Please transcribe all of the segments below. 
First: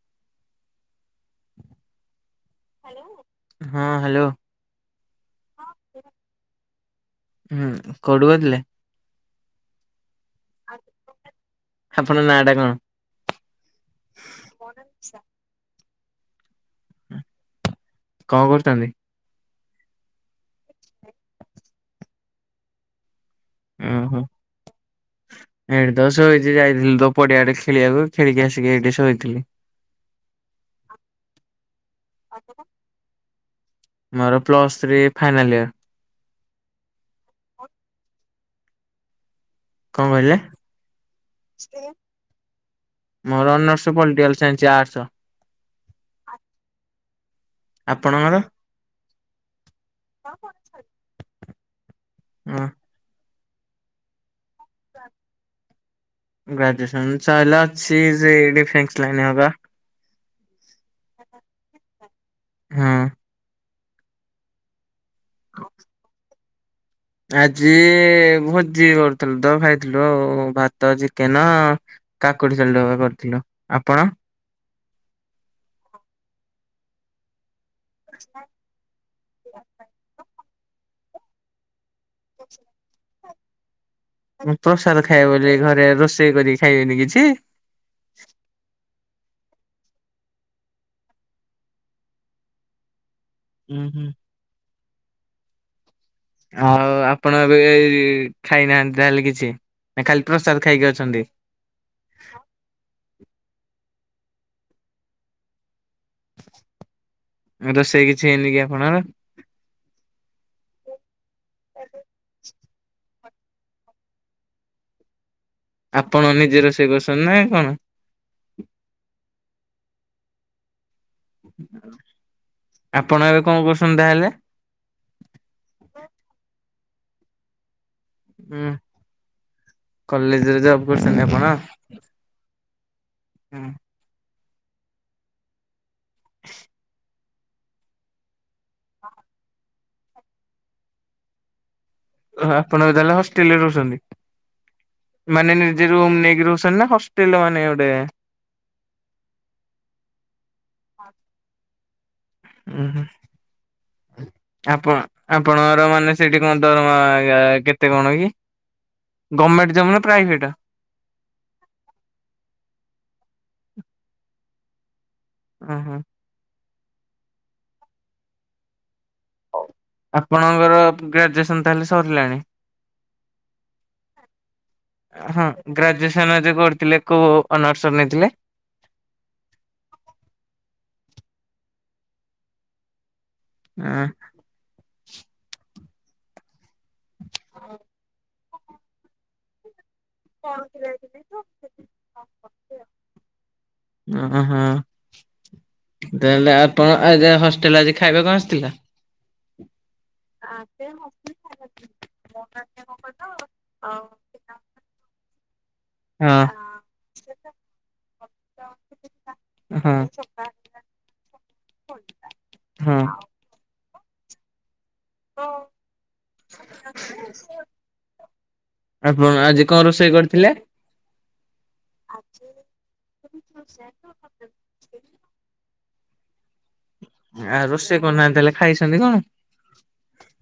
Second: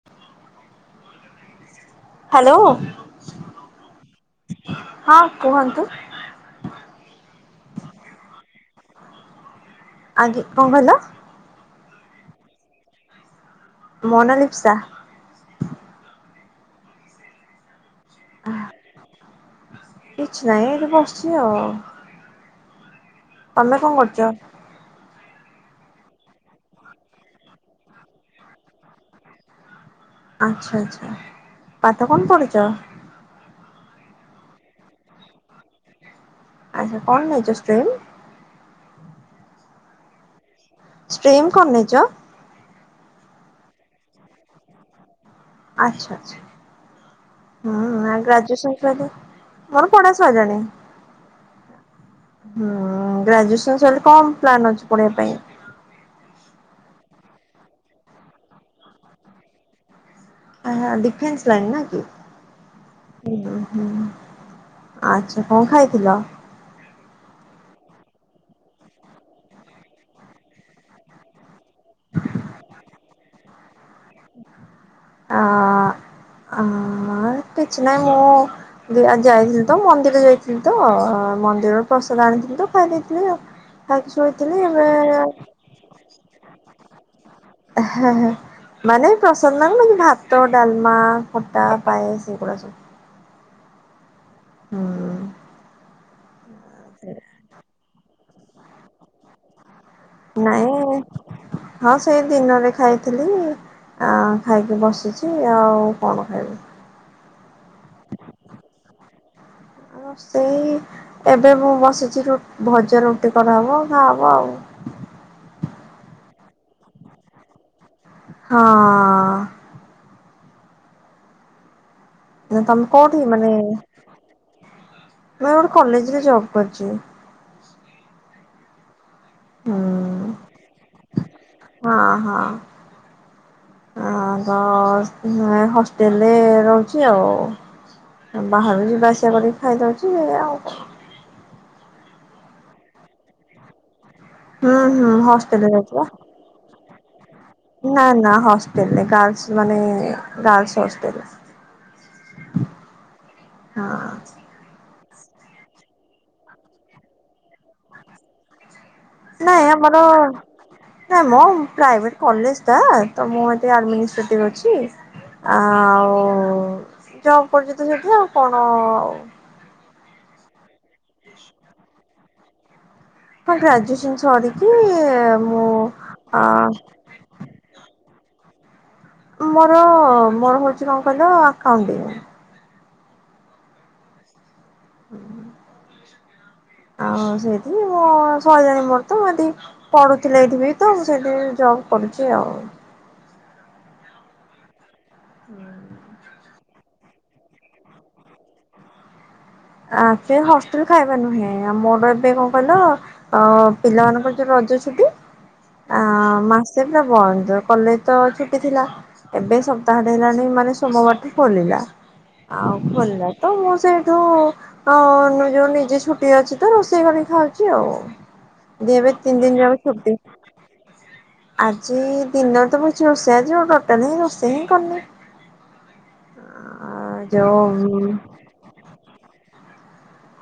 [inaudible] Hello. ହଁ hello ହଁ କୁହନ୍ତୁ ହୁଁ କଉଠୁ କହୁଥୁଲେ? ଆଜ୍ଞା କଣ କହିଲ? ଆପଣଙ୍କ ନାଁ ଟା କଣ? ମୋ ନାଁ ଲିପ୍ସା। କଣ କରୁଛନ୍ତି? କିଛି ନାଇ ଏଇଠି ବସିଛି ଆଉ। ତମେ କଣ କରୁଚ? [inaudible] ଏଇଠି ତ ଶୋଇଛି ଯାଇଥିଲି ତ ପଡିଆଡେ ଖେଳିଆକୁ ଖେଳିକି ଆସିକି ଏଇଠି ଶୋଇଥିଲି। ଆଚ୍ଛା ଆଚ୍ଛା ପାଠ କଣ ପଢ଼ିଚ? ମୋର ପ୍ଲସ୍ ଥ୍ରୀ ଫାଇନାଲ୍ ଇୟର। ଆଚ୍ଛା କଣ ନେଇଚ ଷ୍ଟ୍ରିମ୍? କଣ କହିଲେ? ଷ୍ଟ୍ରିମ୍ କଣ ନେଇଚ? ମୋର ଅନର୍ସ ପଲିଟିକାଲ ସାଇନ୍ସ ଆର୍ଟସ। ଆଛା ଆଛା ହୁଁ ଆ ଆପଣଙ୍କର? ଗ୍ରାଜୁଏସନ୍ ସହିତ ମୋର ପଢ଼ା ସଇଲାଣି। ହଁ ହୁଁ ଗ୍ରାଜୁଏସନ ସରିଲେ କଣ ପ୍ଲାନ ଅଛି ପଢିବା ପାଇଁ? ଗ୍ରାଜୁଏସନ୍ ସଇଲେ ଅଛି ସେଇ ଡିଫେନ୍ସ ଲାଇନ ହବା। ଆହା ଡିଫେନ୍ସ ଲାଇନ୍ ନା କି। ହଁ। ଉଁ ହୁଁ ଆଛା କଣ ଖାଇଥିଲ? ଆଜି ଭୋଜି କରୁଥିଲୁ ତ ଖାଇଥିଲୁ ଆଉ ଭାତ, ଚିକେନ କାକୁଡି ସଲୁଟୁ ବେରିକା କରିଥିଲୁ ଆପଣ? ଆ ଆ କିଛି ନାହିଁ ମୁଁ ଯା ଯାଇଥିଲି ତ ମନ୍ଦିର ଯାଇଥିଲି ତ ମନ୍ଦିରରୁ ପ୍ରସାଦ ଆଣିଥିଲି ତ ଖାଇଦେଇଥିଲି ଆଉ। ଖାଇକି ଶୋଇଥିଲି ଏବେ ପ୍ରସାଦ ଖାଇବ ବୋଲି ଘରେ ରୋଷେଇ କରି ଖାଇବେନି କିଛି। [unintelligible] ମାନେ ପ୍ରସାଦ ମାନେ ଭାତ, ଡଲମା, ଖଟା, ପାଏସ ସେଇଗୁଡା ସବୁ। ହୁଁ ହୁଁ। ହୁଁ। ଆଉ ଆପଣ ଏବେ ଏଇ ଖାଇନାହାନ୍ତି ତାହେଲେ କିଛି। ନା ଖାଲି ପ୍ରସାଦ ଖାଇକି ନାଇଁ ଅଛନ୍ତି? ହଁ ସେଇ ଦିନରେ ଖାଇଥିଲି ଆଉ ଖାଇକି ବସିଛି ଆଉ କଣ ଖାଇବ? ଉଁ ରୋସେଇ କିଛି ହେଇନି କି ଆପଣଙ୍କର? ରୋ ସେଇ ଏବେ ମୁଁ ବସିଛି ରୁ ଭଜା ରୁଟି କରାହବ ଖାଆ ହବ ଆଉ। ଆପଣ ନିଜେ ରୋଷେଇ କରୁଛନ୍ତି ନା କଣ? ହଁ। [unintelligible] ନା ତମେ ଆପଣ କୋଉଠି ଏବେ ମାନେ କଣ କରୁଛନ୍ତି ତାହେଲେ? ମୁଁ ଗୋଟେ କଲେଜରେ ଜବ କରିଛି। ହୁଁ ହୁଁ କଲେଜରେ ଜବ କରୁଛନ୍ତି ଆପଣ? ହଁ ହଁ। ହୁଁ। ଆ ହ ହଷ୍ଟେଲରେ ରହୁଛି ଆଉ। ବାହାରକୁ ଯିବା ଆସିବା କରିକି ଖାଇଦଉଛି ଆଉ କଣ? ଆପଣ ତାହଲେ ହଷ୍ଟେଲରେ ରହୁଛନ୍ତି ହୁଁ ହୁଁ ମାନେ ହଷ୍ଟେଲରେ ନିଜେ ରହୁଛି ବା। ରୁମ୍ ନେଇକି ରହୁଛନ୍ତି ନା ହ ପିଲମାନେ ନା ନା ହଷ୍ଟେଲରେ ଗାର୍ଲସ ମାନେ ଗାର୍ଲସ ହଷ୍ଟେଲ। ଉଁ ହୁଁ। ହଁ। ଆପଣ ଆପଣଙ୍କର ମାନେ ସେଠି କଣ ଦରମା କେତେ କଣ କି? ଗମେଣ୍ଟ ନାଇଁ ଜବ୍ ନା ଆମର ପ୍ରାଇଭେଟ? ନାଇଁ ମ ପ୍ରାଇଭେଟ କଲେଜ ଟା ତ ମୁଁଏଠି ଆଡମିନିଷ୍ଟ୍ରେଟିଭ ଅଛି। ଓହୋ। ଆଉ ଜବ କରୁଛି ତ ସେଠି ଆଉ କଣ ଆଉ ହଉ ଆପଣଙ୍କର ଗ୍ରାଜୁଏସନ ତାହେଲେ ସରିଲାଣି। ହଁ ଗ୍ରାଜୁଏସନ୍ ସରିକି ହଁ ମୁଁ ଗ୍ରାଜୁଏସନ ଯୋଉ ଆଁ କରୁଥିଲେ କୋଉ ଅନର୍ସ ନେଇଥିଲେ? ମୋର ମୋର ହଉଛି କଣ କହିଲ ଆକାଉଟିଙ୍ଗି। ଆଁ। ହୁଁ। ଆଉ ସେଇଠି ମୁଁ ଶହେ ଜଣ ମୋର ତ ଏମତି ପଢୁଥିଲେ ଏଇଠି ବି ତ ମୁଁ ସେଠି ଜବ୍ କରୁଛି ଆଉ। ଅଁ ହଁ ତାହେଲେ ଆ ପଣ ଆଗା ହଷ୍ଟେଲ ଆଜି ଖାଇବା କଣ ଆସିଥିଲା? ଆ ସେ ହଷ୍ଟେଲ ଖାଇବା ନୁହେଁ ମୋର ଏବେ କଣ କହିଲ ଅ ପିଲାମାନଙ୍କର ଯୋଉ ରଜ ଛୁଟି ଆ ହଁ ମା ସେ ପୁରା ବନ୍ଦ କଲେଜ ତ ଛୁଟି ଥିଲା। ଏବେ ହଁ ସପ୍ତାହଟେ ହେଲାଣି ମାନେ ସୋମବାରଠୁ ଖୋଲିଲା। ଆଉ ହଁ। ଖୋଲିଲା ତ ମୁଁ ସେଠୁ ହଁ ନ ଯୋଉ ନିଜେ ଛୁଟି ଅଛି ତ ରୋଷେଇ କରିକି ଖାଉଛି ଆଉ। ଜେ ଏବେ ଆପଣ ଆଜି ତିନଦିନ କଣ ଯାଉ ରୋଷେଇ ଛୁଟିି। କରିଥିଲେ? ଆଜି ଦିନରେ ତ ମୁଁ କିଛି ରୋଷେଇ ଆଜି ଟୋଟାଲ ହିଁ ରୋଷେଇ ହିଁ କରିନି। ଆ ଆ ଯୋଉ ରୋଷେଇ ଉଁ କରୁନାହାନ୍ତି ତାହେଲେ ଖାଇଛନ୍ତି କଣ?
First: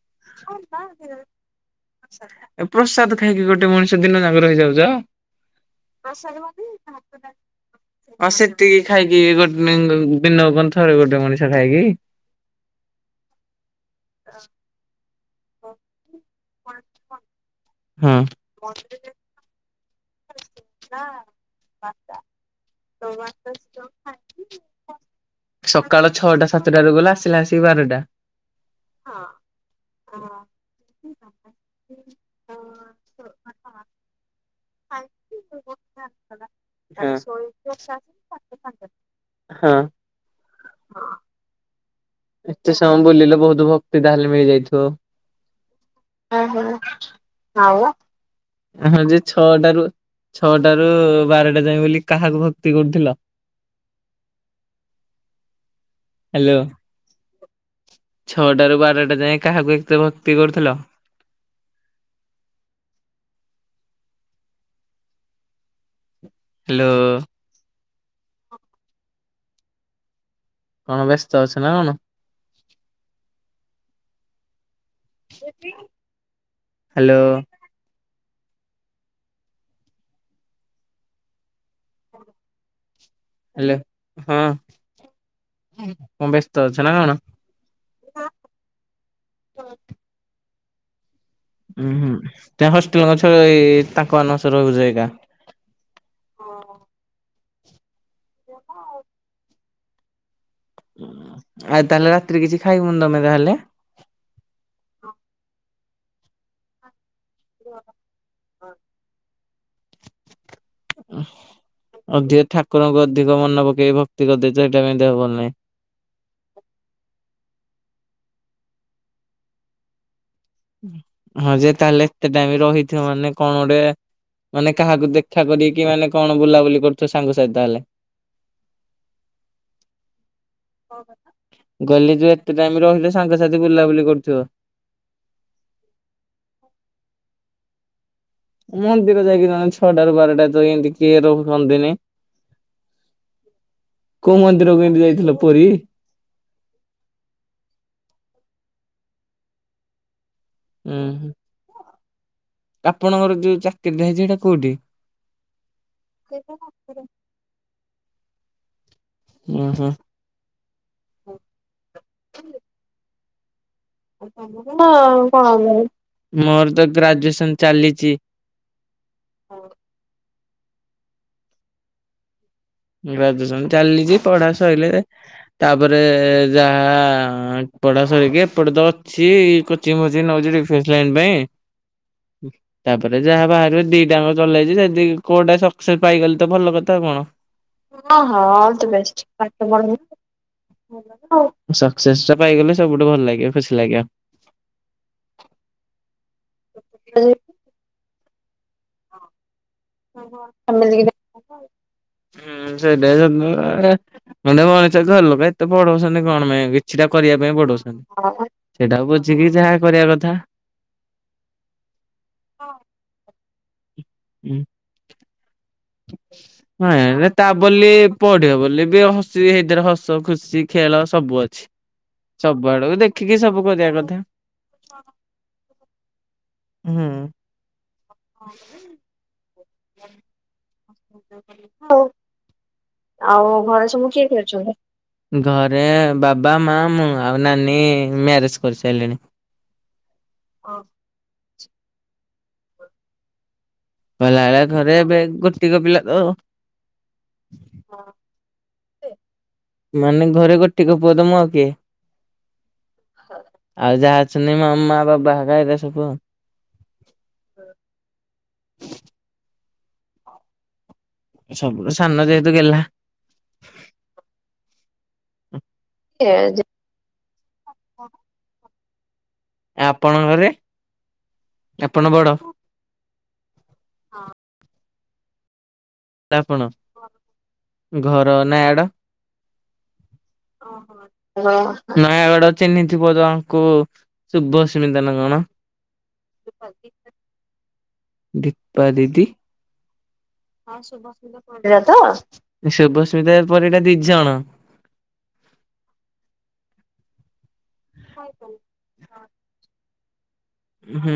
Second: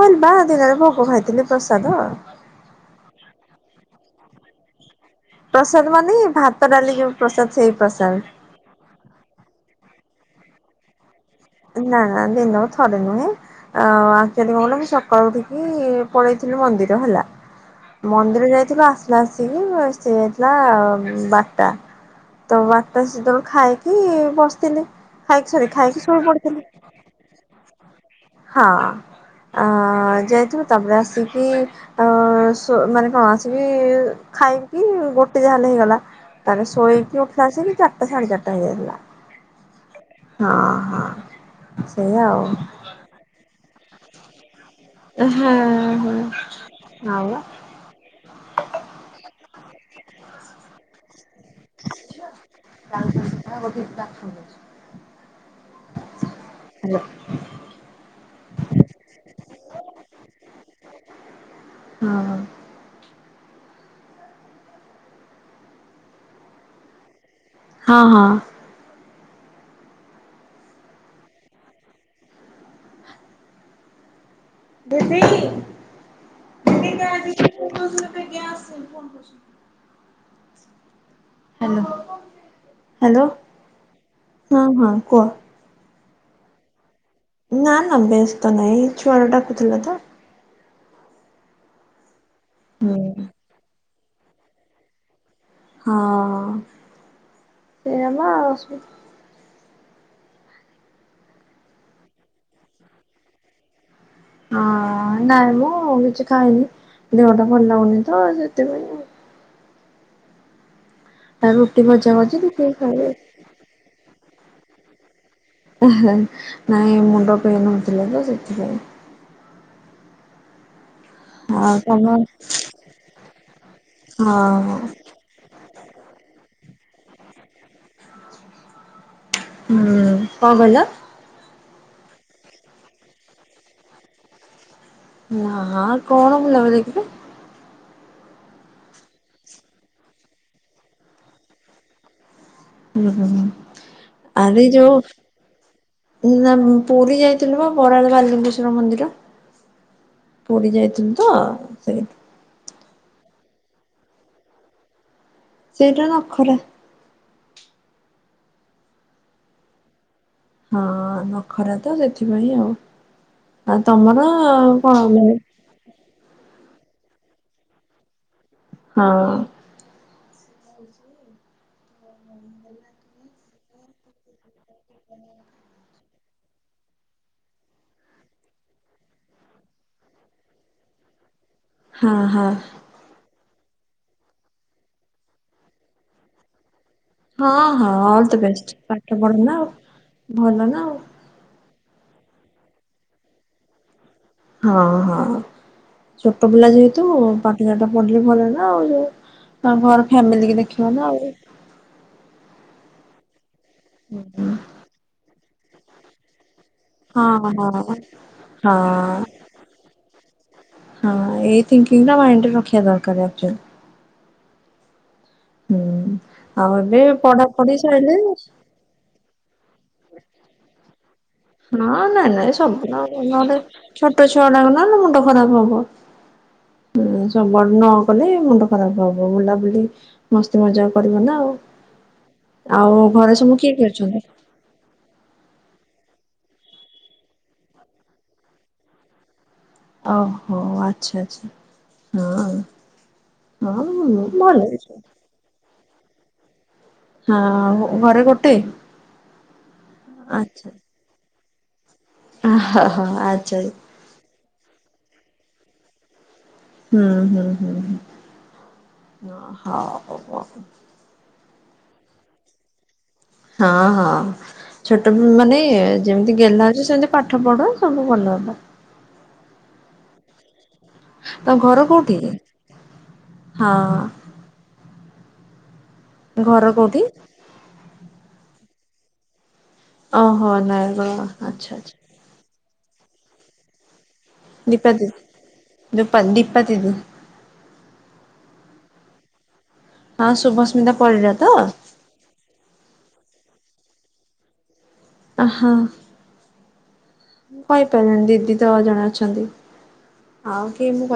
ହଁ ବା ଦିନରେ ଭୋଗ ଖାଇଥିଲି ପ୍ରସାଦ। ଏ ପ୍ରସାଦ ଖାଇକି ଗୋଟେ ମଣିଷ ଦିନ ଯାକ ରହିଯାଉଛ? ମାନେ ପ୍ରସାଦ ଭାତ ମାନେ ଡାଲି ଯୋଉ ଭାତ ପ୍ରସାଦ ସେଇ ଡାଲି ହଁ ପ୍ରସାଦ ସେ ତିକି ଖାଇକି ଗୋଟେ ଦିନକୁ ଥରେ ଗୋଟେ ମଣିଷ। ଖାଏକି? ନା ନା ଦିନକୁ ଥରେ ନୁହେଁ। ଆକ୍ଚୁଆଲି କଣ କହିଲ ମୁଁ ସକାଳୁ ଉଠିକି ପଳେଇ ଥିଲୁ ମନ୍ଦିର ହେଲା ହଁ ମନ୍ଦିର ଯାଇଥିଲୁ ଆସିଲା ଆସିକି ସୋଇ ଥିଲା ଵାରଟା ତ ବାରଟା ସେତେବେଳୁ ଖାଇକି ବସିଥିଲି। ଖାଇକି ସରି ଖାଇକି ସକାଳ ଶୋଇ ପଡି ଛଅଟା ସାତଟାରୁ ଗଲେ ଆସିଲ ଆସିକି ବାରଟା। ହଁ ଅ ଯେହେତୁ ତାପରେ ଆସିକି ଆ ସୋ ମାନେ କଣ ଆସିକି ଖାଇ କି ଗୋଟେ ଯାହା ହେଲେ ହେଇଗଲା ତାରେ ଶୋଇକି ଉଠିଲା ଆଲସିକି ଚାରିଟା ସାଢେ ଚାରିଟା ହେଇଯାଇଥିଲା। ହଁ। ହଁ ହଁ ସେଇୟା ଆଉ। ହ ବୁଲିଲେ ବହୁତ ଭକ୍ତି ତାହେଲେ ମିଳିଯାଇଥିବ। ହଁ ହଁ। ହ ହ ଆଉ ଆଉ। ହଁ ଯେ ଛଅଟାରୁ ଛଅଟାରୁ ବାର ଟା ଯାଏ ବୋଲି କାହାକୁ ଭକ୍ତି କରୁଥିଲ? ଆ ବସିକି ଟାସ୍କ କରୁଚି। ହ୍ୟାଲୋ। ହ୍ୟାଲୋ। ଛଅଟାରୁ ବାରଟା ଯାଏ କାହାକୁ ଏତ ଭକ୍ତି କରୁଥିଲ? ହଁ ହ୍ୟାଲୋ। ହଁ ହଁ। କଣ ବ୍ୟସ୍ତ ଅଛ ନା କଣ? Hello [inaudible] hello hello. ହାଲୋ ହଁ କଣ ବ୍ୟସ୍ତ ଅଛ ନା କଣ? ନା ନା ବେସ୍ତ ନାଇଁ ଛୁଆରା ଡାକୁଥିଲେ ତ। ଉଁ ହୁଁ ତମେ ହୁଁ। ହଷ୍ଟେଲଙ୍କ ଛୁଆ ତାଙ୍କ ମାନଙ୍କ ସହ ରହୁଛ ଏକା। ହଁ ସେଇଆ ତ ଅସୁବିଧା। ହ ଆଉ ତାହେଲେ ରାତିରେ କିଛି ଖାଇବୁନି ନା ତାହେଲେ? ହଁ ନାଇଁ ମୁଁ କିଛି ଖାଇନି ଦେହ ଟା ଭଲ ଲାଗୁନି ତ ସେଥିପାଇଁ ଆଉ। ତା ରୁଟି ଭଜା ଭଜି ଅଧିକ ଦେଖିକି ଠାକୁରଙ୍କୁ ଖାଇବେ। ଅଧିକ ମନେ ପକେଇକି ଭକ୍ତି କରିଦେଇଛ ସେଇଟା ପାଇଁ ଦେହଭଲ ନାହିଁ। ନାଇଁ ମୁଣ୍ଡ ପେନ ହଉଥିଲେ ତ ସେଥିପାଇଁ। ହଁ ଯେ ଆଉ ତମ ତାହେଲେ ଏତେ ଟାଇମ ରହିଥିବ ମାନେ କଣ ଗୋଟେ ହଁ ମାନେ କାହାକୁ ଦେଖ ଦେଖା କରିକି ମାନେ କଣ ବୁଲାବୁଲି କରୁଥ ସାଙ୍ଗ ସାତୀ ତାହାହେଲେ। ହୁଁ କଣ କହିଲ। ମୁଁ କହିଲିଯେ ଏତେ ଟାଇମ ରହିଲେ ସାଙ୍ଗସାଥି ବୁଲାବୁଲି କରୁଥିବ। ନା କଣ ବୁଲାବୁଲି କି। ମନ୍ଦିର ଯାଇକି ଜଣେ ଛଅଟାରୁ ବାରଟା ତ ଏମତି କିଏ ରୁହନ୍ତିନି। ହୁଁ ହୁଁ ହୁଁ କୋଉ ଆରେ ମନ୍ଦିରକୁ ଯୋଉ ଇନ୍ତି ଯାଇଥିଲ ପୁରୀ। ନା ପୁରୀ ଯାଇଥିଲୁ ବା ବରାଳ ବାଲିଙ୍ଗେଶ୍ଵର ମନ୍ଦିର। ପୁରୀ ଉଁ ଯାଇଥିଲୁ ତ ହୁଁ ସେଇ ଆପଣଙ୍କର ଯୋଉ ଚାକିରି ହେଛି ସେଇଟା କୋଉଠି। ସେଇଟା ନଖରା। ଉଁ ହୁଁ। ହଁ ନଖରା ତ ସେଥିପାଇଁ ଆଉ ଆଉ ତମର କଣ ଆଉ ମୁଁ। ମୋର ତ ଗ୍ରାଜୁଏସନ ଚାଲିଛି। ହଁ। ଆଉଛି। [inaudible] ଗ୍ରାଜୁଏସନ ଚାଲିଛି ପଢା ସରିଲ ତାପରେ ଯାହା ପଢା ସରିକି ଏପଟେ ତ ଅଛି କୋଚିଙ୍ଗି ଫୋଚିଙ୍ଗି ନଉଛି ଫିଷ୍ଟିଲାନ ପାଇଁ। ହଁ ହଁ। ତାପରେ ଯାହା ବାହାରୁ ଦିଟାଙ୍କ ଚଲେଇଛି ଯଦି କୋଉଟା ସକ୍ସେସ ପାଇଗଲେ ତ ଭଲ କଥାଉ କଣ। ହଁ ହଁ ଅଲ୍ ଦ ହଁ ବେଷ୍ଟ ପାଠ ଅଲଦବେଷ୍ଟ। ପଢ ନା ଆଉ ଭଲ ନା ଆଉ। ସକ୍ସେସ୍ ଟା ପାଇଗଲେ ସବୁଠୁ ଭଲ ଲାଗିବ ଖୁସି ଲାଗିବ। ହଁ ହଁ ଛୋଟ ପିଲା ଯେହେତୁ ପାଠ ସାଠ ପଢିଲେ ଭଲ ନା। ଆଉ ଘର ଫାମିଲି କି ଦେଖିବ ନା ଆଉ। ହୁଁ ସେଟଆ [inaudible] ହୁଁ। ଗୋଟେ ମଣିଷକୁ ଘର ଲୋକ ଏତେ ପଢ଼ୋଉଛନ୍ତି କଣ ପାଇଁ କି। ସେଟା କରିବା ପାଇଁ ହଁ। ପଢ଼ଉଛନ୍ତି ସେଟା ହଁ ବୁଝିକି ଯାହା କରିବା କଥା। ହଁ ଏଇ ଥିଙ୍କିଙ୍ଗଟା ମାଇଣ୍ଡ ରେ ରଖିବା ଦରକାର ଆକ୍ଚୁଆଲି। ହୁଁ। ଆଉ ଏବେ ନାଇଁ ତା ପଢାପଢି ବୋଲି ସଇଲେ ପଢିବ ବୋଲି ବି ସେଇଥିରେ ହସ ଖୁସି ଖେଳ ସବୁ ଅଛି। ହଁ ନାଇଁ ନାଇଁ ସବୁ ଆଡକୁ ଦେଖିକି ନହେଲେ ସବୁ କରିବା କଥା ଛୋଟ ଛୁଆଗୁଢାକନା ମୁଣ୍ଡ ଖରାପ ହବ। ହୁଁ। କୁଆଡେ଼ ନ ଗଲେ ମୁଣ୍ଡ ଖରାପ ହବ ବୁଲାବୁଲି ମସ୍ତି ମଜା କରିବ ନା ଆଉ। ଆଉ ଘରେ ସବୁ କିଏ କିଏ ଅଛନ୍ତି। କିଏ ଅଛନ୍ତି। ଘରେ ବାବା ମା ମୁଁ ଆଉ ନାନୀ ମ୍ୟାରେଜ କରିସାରିଲେଣି। ଓହୋ ଆଚ୍ଛା ଆଚ୍ଛା ହଁ। ହଁ ମୁଁ କହିଲା ଭଲ ଭଳିଆ ଅଛି। ଘରେ ଏବେ ଗୋଟିକ ପିଲା ତଉ। ହଁ ଘରେ ଗୋଟେ। ମାନେ ଘରେ ଆଚ୍ଛା ଗୋଟିକ ପୁଅ ତ ମୁଁ ଆଉ କିଏ ଆହା ହା ଆଚ୍ଛା ଆଉ ଯାହା। ଅଛନ୍ତି ମାମା ବାବା ହେକା ଏରା ସବୁ ଆଉ। ହୁଁ ହୁଁ ହୁଁ ହୁଁ ହଉ। ସବୁୁଠୁ ସାନ ଯେହେତୁ ଗେଲ୍ହା। ହଁ ହଁ ଛୋଟ ମାନେ ଯେମିତି ଗେଲ୍ହା ଯେ ସେମିତି। ପାଠ ପଢ଼ ସବୁ ଭଲ ହେବ। ଆପଣଙ୍କ ଘରେ? ତମ ଘର ଆପଣ କୋଉଠି? ବଡ ହଁ। ଘର ପଣ କୋଉଠି ଘର ନୟାଗଡ। ଓହୋ। ନାଇଁ ର ଆଚ୍ଛା ଆଚ୍ଛା। ନୟାଗଡ଼ ଚିହ୍ନିଥିବ ଜଣଙ୍କୁ ଦୀପା ଶୁଭସ୍ମିତା ନାଁ ଦିଦି କଣ? ଦୀପା ଦୀପା ଦିଦି ଦୀପା ଦିଦି ହଁ ଶୁଭସ୍ମିତା ପରିଡ଼ା ତ ଏଇଆ ତ, ଶୁଭସ୍ମିତା ପରିଡା ଦି ଜଣ ଆହା, ମୁଁ କହିପାରିବିନି ଦିଦି ତ ଜଣେ ଅଛନ୍ତି। ଆଉ କିଏ ମୁଁ ହୁଁ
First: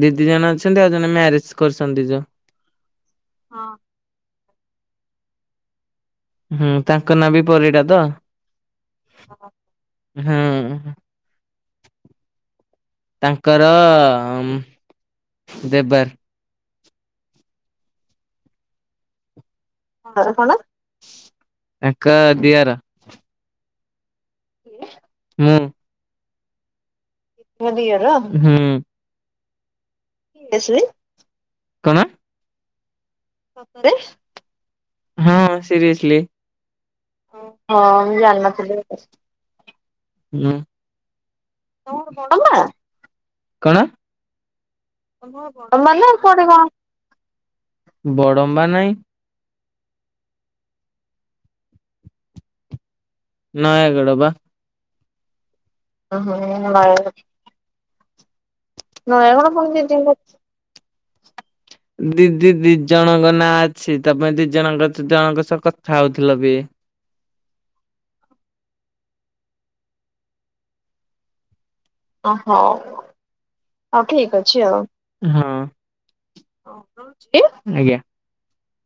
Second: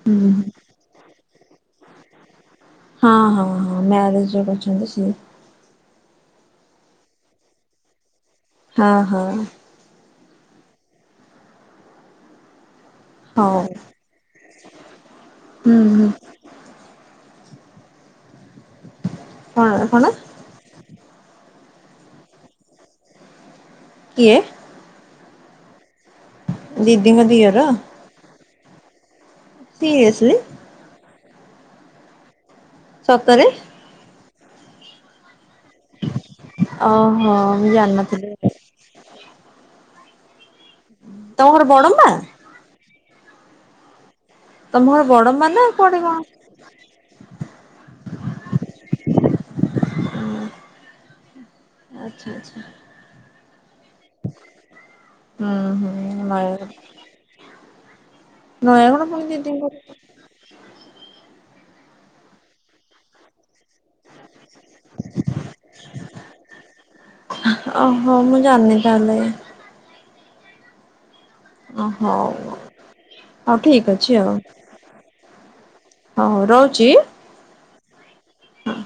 ଦି ଦି ଜଣ ହୁଁ। ଅଛନ୍ତି ଆଉ ଜଣେ ମ୍ୟାରେଜ କରିଛନ୍ତି ଯୋଉ ହଁ ହଁ ହଁ, ମ୍ୟାରେଜ ଯିଏ କରିଛନ୍ତି ସିଏ। ହୁଁ ତାଙ୍କ ନାଁ ବି ପରିଡ଼ା ତ। ହଁ ହଁ। ହୁଁ। ହଉ। ତାଙ୍କର ହୁଁ ଦେବା। ହୁଁ ତାଙ୍କର କଣ? ତାଙ୍କ ଦିଅର। କିଏ? କିଏ? ମୁଁ। ଦିଦିଙ୍କ ଦିଅର? ତାଙ୍କ ଦିଅର? ହୁଁ। ସିଏସ୍ ନେଇଆସିବି। କଣ? ସତରେ ସତରେ? ହଁ। ସିରିଏସ୍ଲି, ହଁ ମୁଁ ଜାଣିନଥିଲି। ହୁଁ। ତମ ଘର ବଡମ୍ବା ତମଠୁ ବଡ ନା? କଣ? ତମ ଘର ବଡମ୍ବା ନା କୁଆଡେ କଣ? ବଡମ୍ବା ନାଇଁ। ଆଚ୍ଛା ଆଚ୍ଛା। ନୟାଗଡ଼ ବା। ହୁଁ ହୁଁ। ଓହୋ, ନୟାଗଡ଼। ନୟାଗଡ ପୁଣି ଦିଦି ଙ୍କର ହ ର [unintelligible] ଦିଦି ଦି ଜଣଙ୍କ ନାଁ ଅଛି, ତମେ ଦି ଜଣଙ୍କ ଦ ଜଣଙ୍କ ସହ କଥା ହଉଥିଲ ବି। ଓହୋ। ମୁଁ ଜାଣିନି ତାହେଲେ। ଓ ହଉ। ହଉ ଠିକ ଅଛି ଆଉ। ହଁ ହଉ ରହୁଚି। ଚି, ଆଜ୍ଞା। ହଁ।